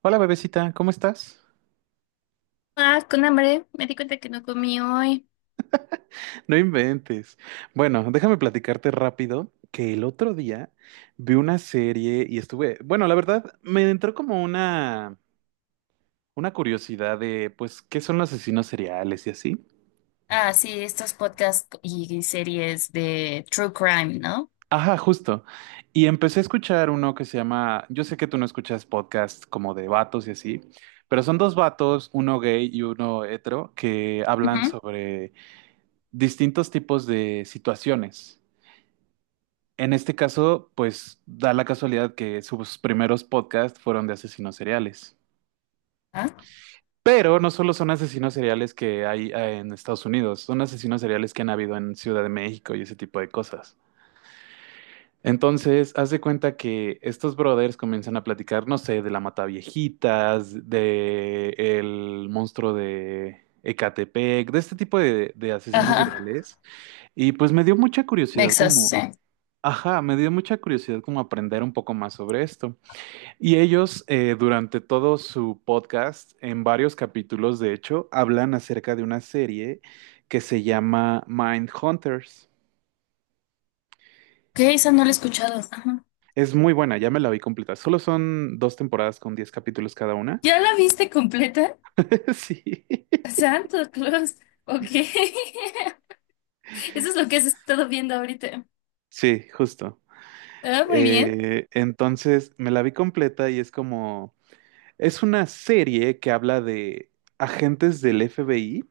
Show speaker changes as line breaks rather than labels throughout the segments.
Hola bebecita, ¿cómo estás?
Ah, con hambre. Me di cuenta que no comí hoy.
No inventes. Bueno, déjame platicarte rápido que el otro día vi una serie y estuve, bueno, la verdad me entró como una curiosidad de pues qué son los asesinos seriales y así.
Ah, sí, estos podcasts y series de True Crime, ¿no?
Ajá, justo. Y empecé a escuchar uno que se llama, yo sé que tú no escuchas podcasts como de vatos y así, pero son dos vatos, uno gay y uno hetero, que hablan
Ujú.
sobre distintos tipos de situaciones. En este caso, pues da la casualidad que sus primeros podcasts fueron de asesinos seriales.
Ah,
Pero no solo son asesinos seriales que hay en Estados Unidos, son asesinos seriales que han habido en Ciudad de México y ese tipo de cosas. Entonces, haz de cuenta que estos brothers comienzan a platicar, no sé, de la Mataviejitas, de el monstruo de Ecatepec, de este tipo de asesinos
ajá,
seriales. Y pues me dio mucha curiosidad
Vexas,
como,
sí.
ajá, me dio mucha curiosidad como aprender un poco más sobre esto. Y ellos, durante todo su podcast, en varios capítulos, de hecho, hablan acerca de una serie que se llama Mindhunters.
¿Qué? Esa no la he escuchado. Ajá.
Es muy buena, ya me la vi completa. Solo son dos temporadas con 10 capítulos cada una.
¿Ya la viste completa?
Sí,
Santo Claus. Ok. Eso es lo que has estado viendo ahorita.
sí, justo.
Ah, muy bien.
Entonces, me la vi completa y es como, es una serie que habla de agentes del FBI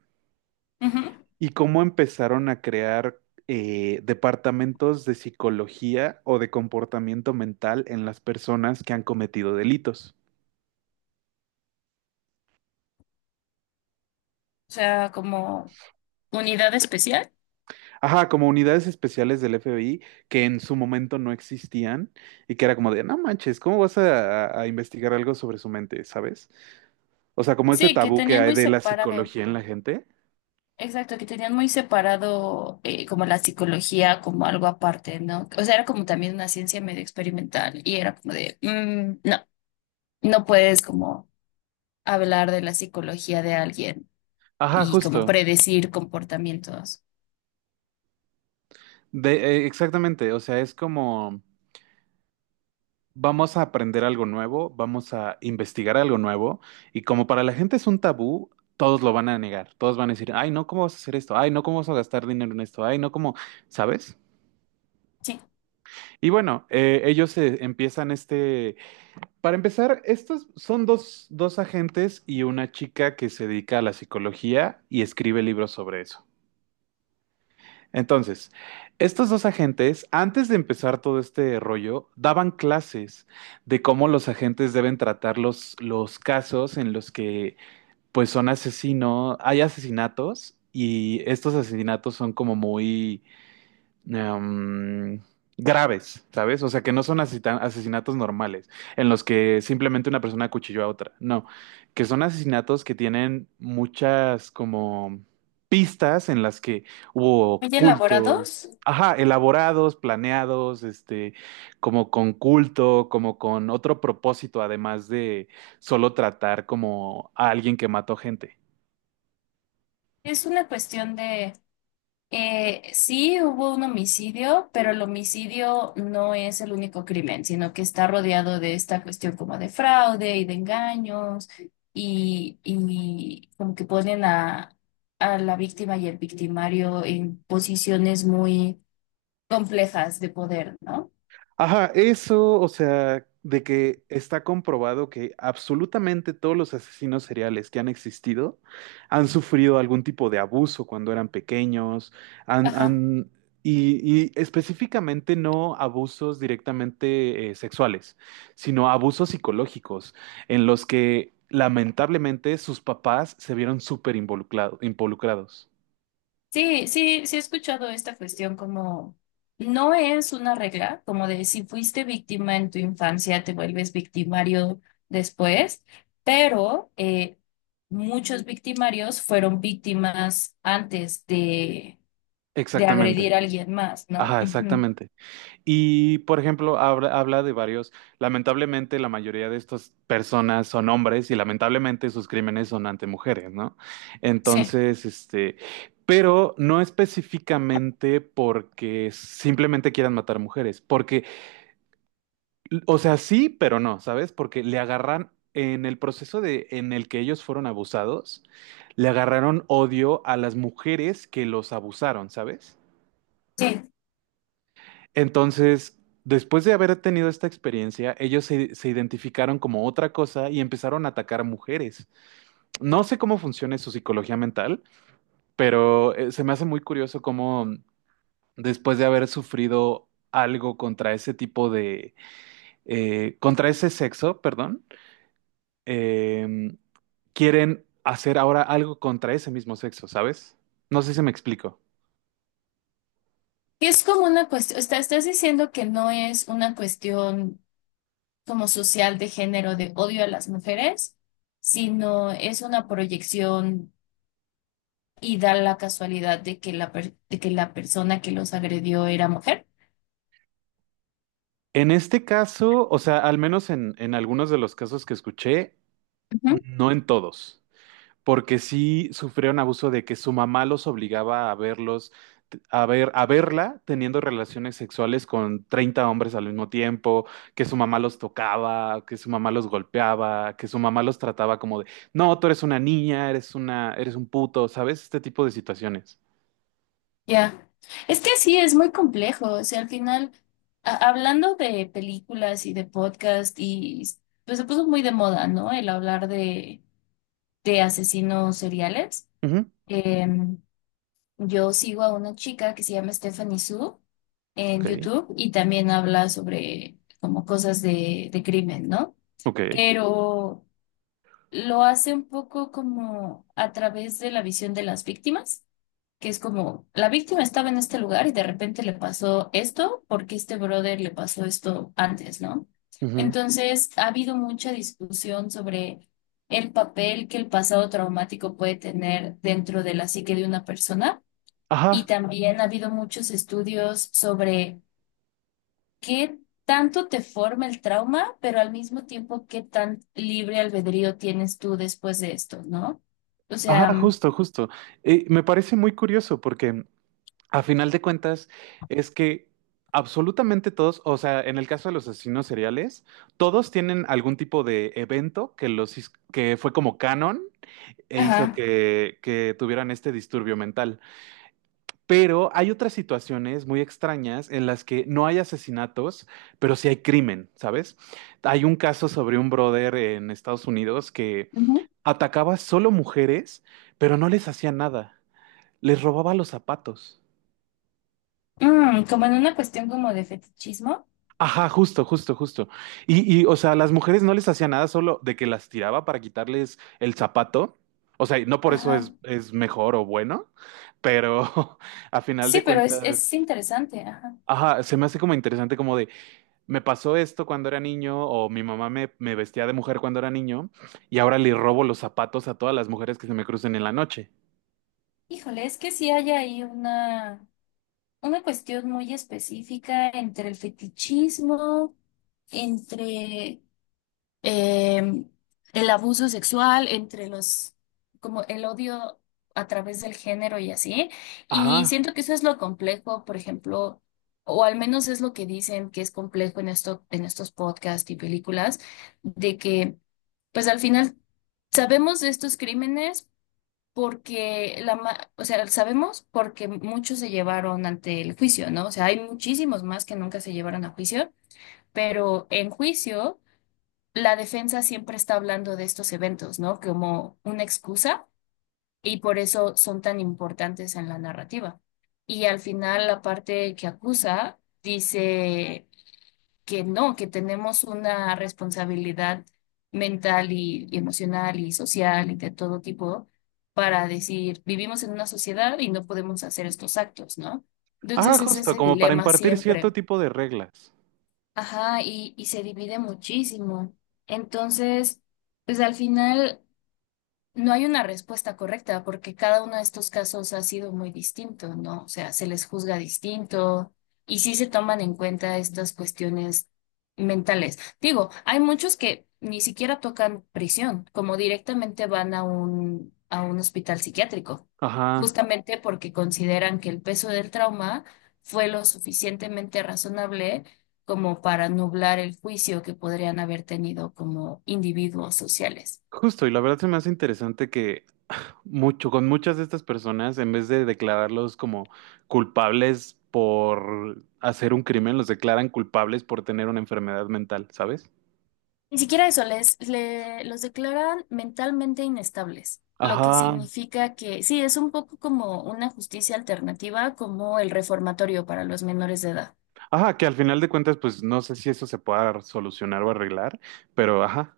Ujú. O
y cómo empezaron a crear departamentos de psicología o de comportamiento mental en las personas que han cometido delitos.
sea, como unidad especial.
Ajá, como unidades especiales del FBI que en su momento no existían y que era como de, no manches, ¿cómo vas a, a investigar algo sobre su mente, ¿sabes? O sea, como este
Sí, que
tabú que
tenían
hay
muy
de la
separado.
psicología en la gente.
Exacto, que tenían muy separado, como la psicología como algo aparte, ¿no? O sea, era como también una ciencia medio experimental y era como de: "Mm, no, no puedes como hablar de la psicología de alguien
Ajá,
y como
justo.
predecir comportamientos".
De, exactamente, o sea, es como... Vamos a aprender algo nuevo, vamos a investigar algo nuevo y como para la gente es un tabú, todos lo van a negar, todos van a decir, ay, no, ¿cómo vas a hacer esto? Ay, no, ¿cómo vas a gastar dinero en esto? Ay, no, ¿cómo? ¿Sabes?
Sí,
Y bueno, ellos empiezan este, para empezar, estos son dos agentes y una chica que se dedica a la psicología y escribe libros sobre eso. Entonces, estos dos agentes, antes de empezar todo este rollo, daban clases de cómo los agentes deben tratar los casos en los que, pues, son asesinos, hay asesinatos y estos asesinatos son como muy em, graves, ¿sabes? O sea, que no son asesinatos normales, en los que simplemente una persona acuchilló a otra. No, que son asesinatos que tienen muchas como pistas en las que hubo
muy
cultos.
elaborados.
Ajá, elaborados, planeados, este, como con culto, como con otro propósito, además de solo tratar como a alguien que mató gente.
Es una cuestión de. Sí, hubo un homicidio, pero el homicidio no es el único crimen, sino que está rodeado de esta cuestión como de fraude y de engaños y como que ponen a la víctima y el victimario en posiciones muy complejas de poder, ¿no?
Ajá, eso, o sea, de que está comprobado que absolutamente todos los asesinos seriales que han existido han sufrido algún tipo de abuso cuando eran pequeños, han,
Ajá.
han- y específicamente no abusos directamente sexuales, sino abusos psicológicos en los que lamentablemente sus papás se vieron súper involucrados.
Sí, sí, sí he escuchado esta cuestión como no es una regla, como de si fuiste víctima en tu infancia, te vuelves victimario después, pero muchos victimarios fueron víctimas antes de,
Exactamente.
agredir a alguien más, ¿no?
Ajá,
Ujú.
exactamente. Y, por ejemplo, habla de varios, lamentablemente la mayoría de estas personas son hombres y lamentablemente sus crímenes son ante mujeres, ¿no?
Sí,
Entonces, este, pero no específicamente porque simplemente quieran matar mujeres, porque, o sea, sí, pero no, ¿sabes? Porque le agarran en el proceso de, en el que ellos fueron abusados, le agarraron odio a las mujeres que los abusaron, ¿sabes?
sí.
Entonces, después de haber tenido esta experiencia, ellos se identificaron como otra cosa y empezaron a atacar mujeres. No sé cómo funciona su psicología mental, pero se me hace muy curioso cómo después de haber sufrido algo contra ese tipo de, contra ese sexo, perdón, eh, quieren hacer ahora algo contra ese mismo sexo, ¿sabes? No sé si me explico.
Y es como una cuestión, estás diciendo que no es una cuestión como social de género de odio a las mujeres, sino es una proyección y da la casualidad de que de que la persona que los agredió era mujer.
En este caso, o sea, al menos en algunos de los casos que escuché,
Ujú.
no en todos. Porque sí sufrieron abuso de que su mamá los obligaba a verlos, a verla teniendo relaciones sexuales con 30 hombres al mismo tiempo, que su mamá los tocaba, que su mamá los golpeaba, que su mamá los trataba como de, no, tú eres una niña, eres una, eres un puto, ¿sabes? Este tipo de situaciones.
Ya. Es que sí, es muy complejo. O sea, al final, hablando de películas y de podcast, y pues se puso muy de moda, ¿no? El hablar de, asesinos seriales.
Ujú.
Em, yo sigo a una chica que se llama Stephanie Su en
Ok,
YouTube y también habla sobre como cosas de crimen, ¿no?
ok.
Pero lo hace un poco como a través de la visión de las víctimas, que es como la víctima estaba en este lugar y de repente le pasó esto porque este brother le pasó esto antes, ¿no?
Ujú.
Entonces ha habido mucha discusión sobre el papel que el pasado traumático puede tener dentro de la psique de una persona y
Ajá,
también ha habido muchos estudios sobre qué tanto te forma el trauma, pero al mismo tiempo qué tan libre albedrío tienes tú después de esto, ¿no? O sea,
ajá,
mm,
justo, justo. Me parece muy curioso porque a final de cuentas, es que absolutamente todos, o sea, en el caso de los asesinos seriales, todos tienen algún tipo de evento que los que fue como canon e hizo
ajá.
que tuvieran este disturbio mental. Pero hay otras situaciones muy extrañas en las que no hay asesinatos, pero sí hay crimen, ¿sabes? Hay un caso sobre un brother en Estados Unidos que
Ujú.
atacaba solo mujeres, pero no les hacía nada. Les robaba los zapatos.
Mm, como en una cuestión como de fetichismo.
Ajá, justo, justo, justo. Y, o sea, las mujeres no les hacía nada solo de que las tiraba para quitarles el zapato. O sea, y no por eso
Ajá.
es mejor o bueno, pero a final
Sí,
de
pero es
cuentas,
interesante, ajá.
ajá, se me hace como interesante como de, me pasó esto cuando era niño o mi mamá me vestía de mujer cuando era niño y ahora le robo los zapatos a todas las mujeres que se me crucen en la noche.
Híjole, es que sí hay ahí una cuestión muy específica entre el fetichismo, entre eh, el abuso sexual entre los, como el odio a través del género y así. Y
Ajá,
siento que eso es lo complejo, por ejemplo, o al menos es lo que dicen que es complejo en esto, en estos podcasts y películas, de que, pues al final sabemos de estos crímenes. Porque o sea, sabemos porque muchos se llevaron ante el juicio, ¿no? O sea, hay muchísimos más que nunca se llevaron a juicio, pero en juicio la defensa siempre está hablando de estos eventos, ¿no? Como una excusa y por eso son tan importantes en la narrativa. Y al final la parte que acusa dice que no, que tenemos una responsabilidad mental y emocional y social y de todo tipo para decir: vivimos en una sociedad y no podemos hacer estos actos, ¿no?
ajá,
Entonces es
justo,
ese
como para
dilema
impartir cierto
siempre.
tipo de reglas.
Ajá, y se divide muchísimo. Entonces, pues al final. No hay una respuesta correcta porque cada uno de estos casos ha sido muy distinto, ¿no? O sea, se les juzga distinto y sí se toman en cuenta estas cuestiones mentales. Digo, hay muchos que ni siquiera tocan prisión, como directamente van a un, hospital psiquiátrico,
Ajá.
justamente porque consideran que el peso del trauma fue lo suficientemente razonable como para nublar el juicio que podrían haber tenido como individuos sociales.
Justo, y la verdad se me hace interesante que mucho, con muchas de estas personas, en vez de declararlos como culpables por hacer un crimen, los declaran culpables por tener una enfermedad mental, ¿sabes?
Ni siquiera eso, los declaran mentalmente inestables, lo que
Ajá,
significa que sí, es un poco como una justicia alternativa, como el reformatorio para los menores de edad.
ajá, que al final de cuentas, pues no sé si eso se pueda solucionar o arreglar, pero ajá.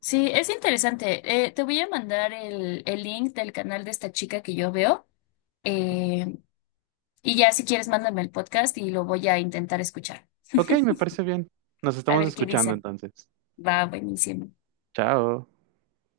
Sí, es interesante. Te voy a mandar el link del canal de esta chica que yo veo. eh, y ya si quieres, mándame el podcast y lo voy a intentar escuchar.
Ok, me parece bien. Nos
A
estamos
ver qué
escuchando
dicen.
entonces.
Va, buenísimo.
Chao.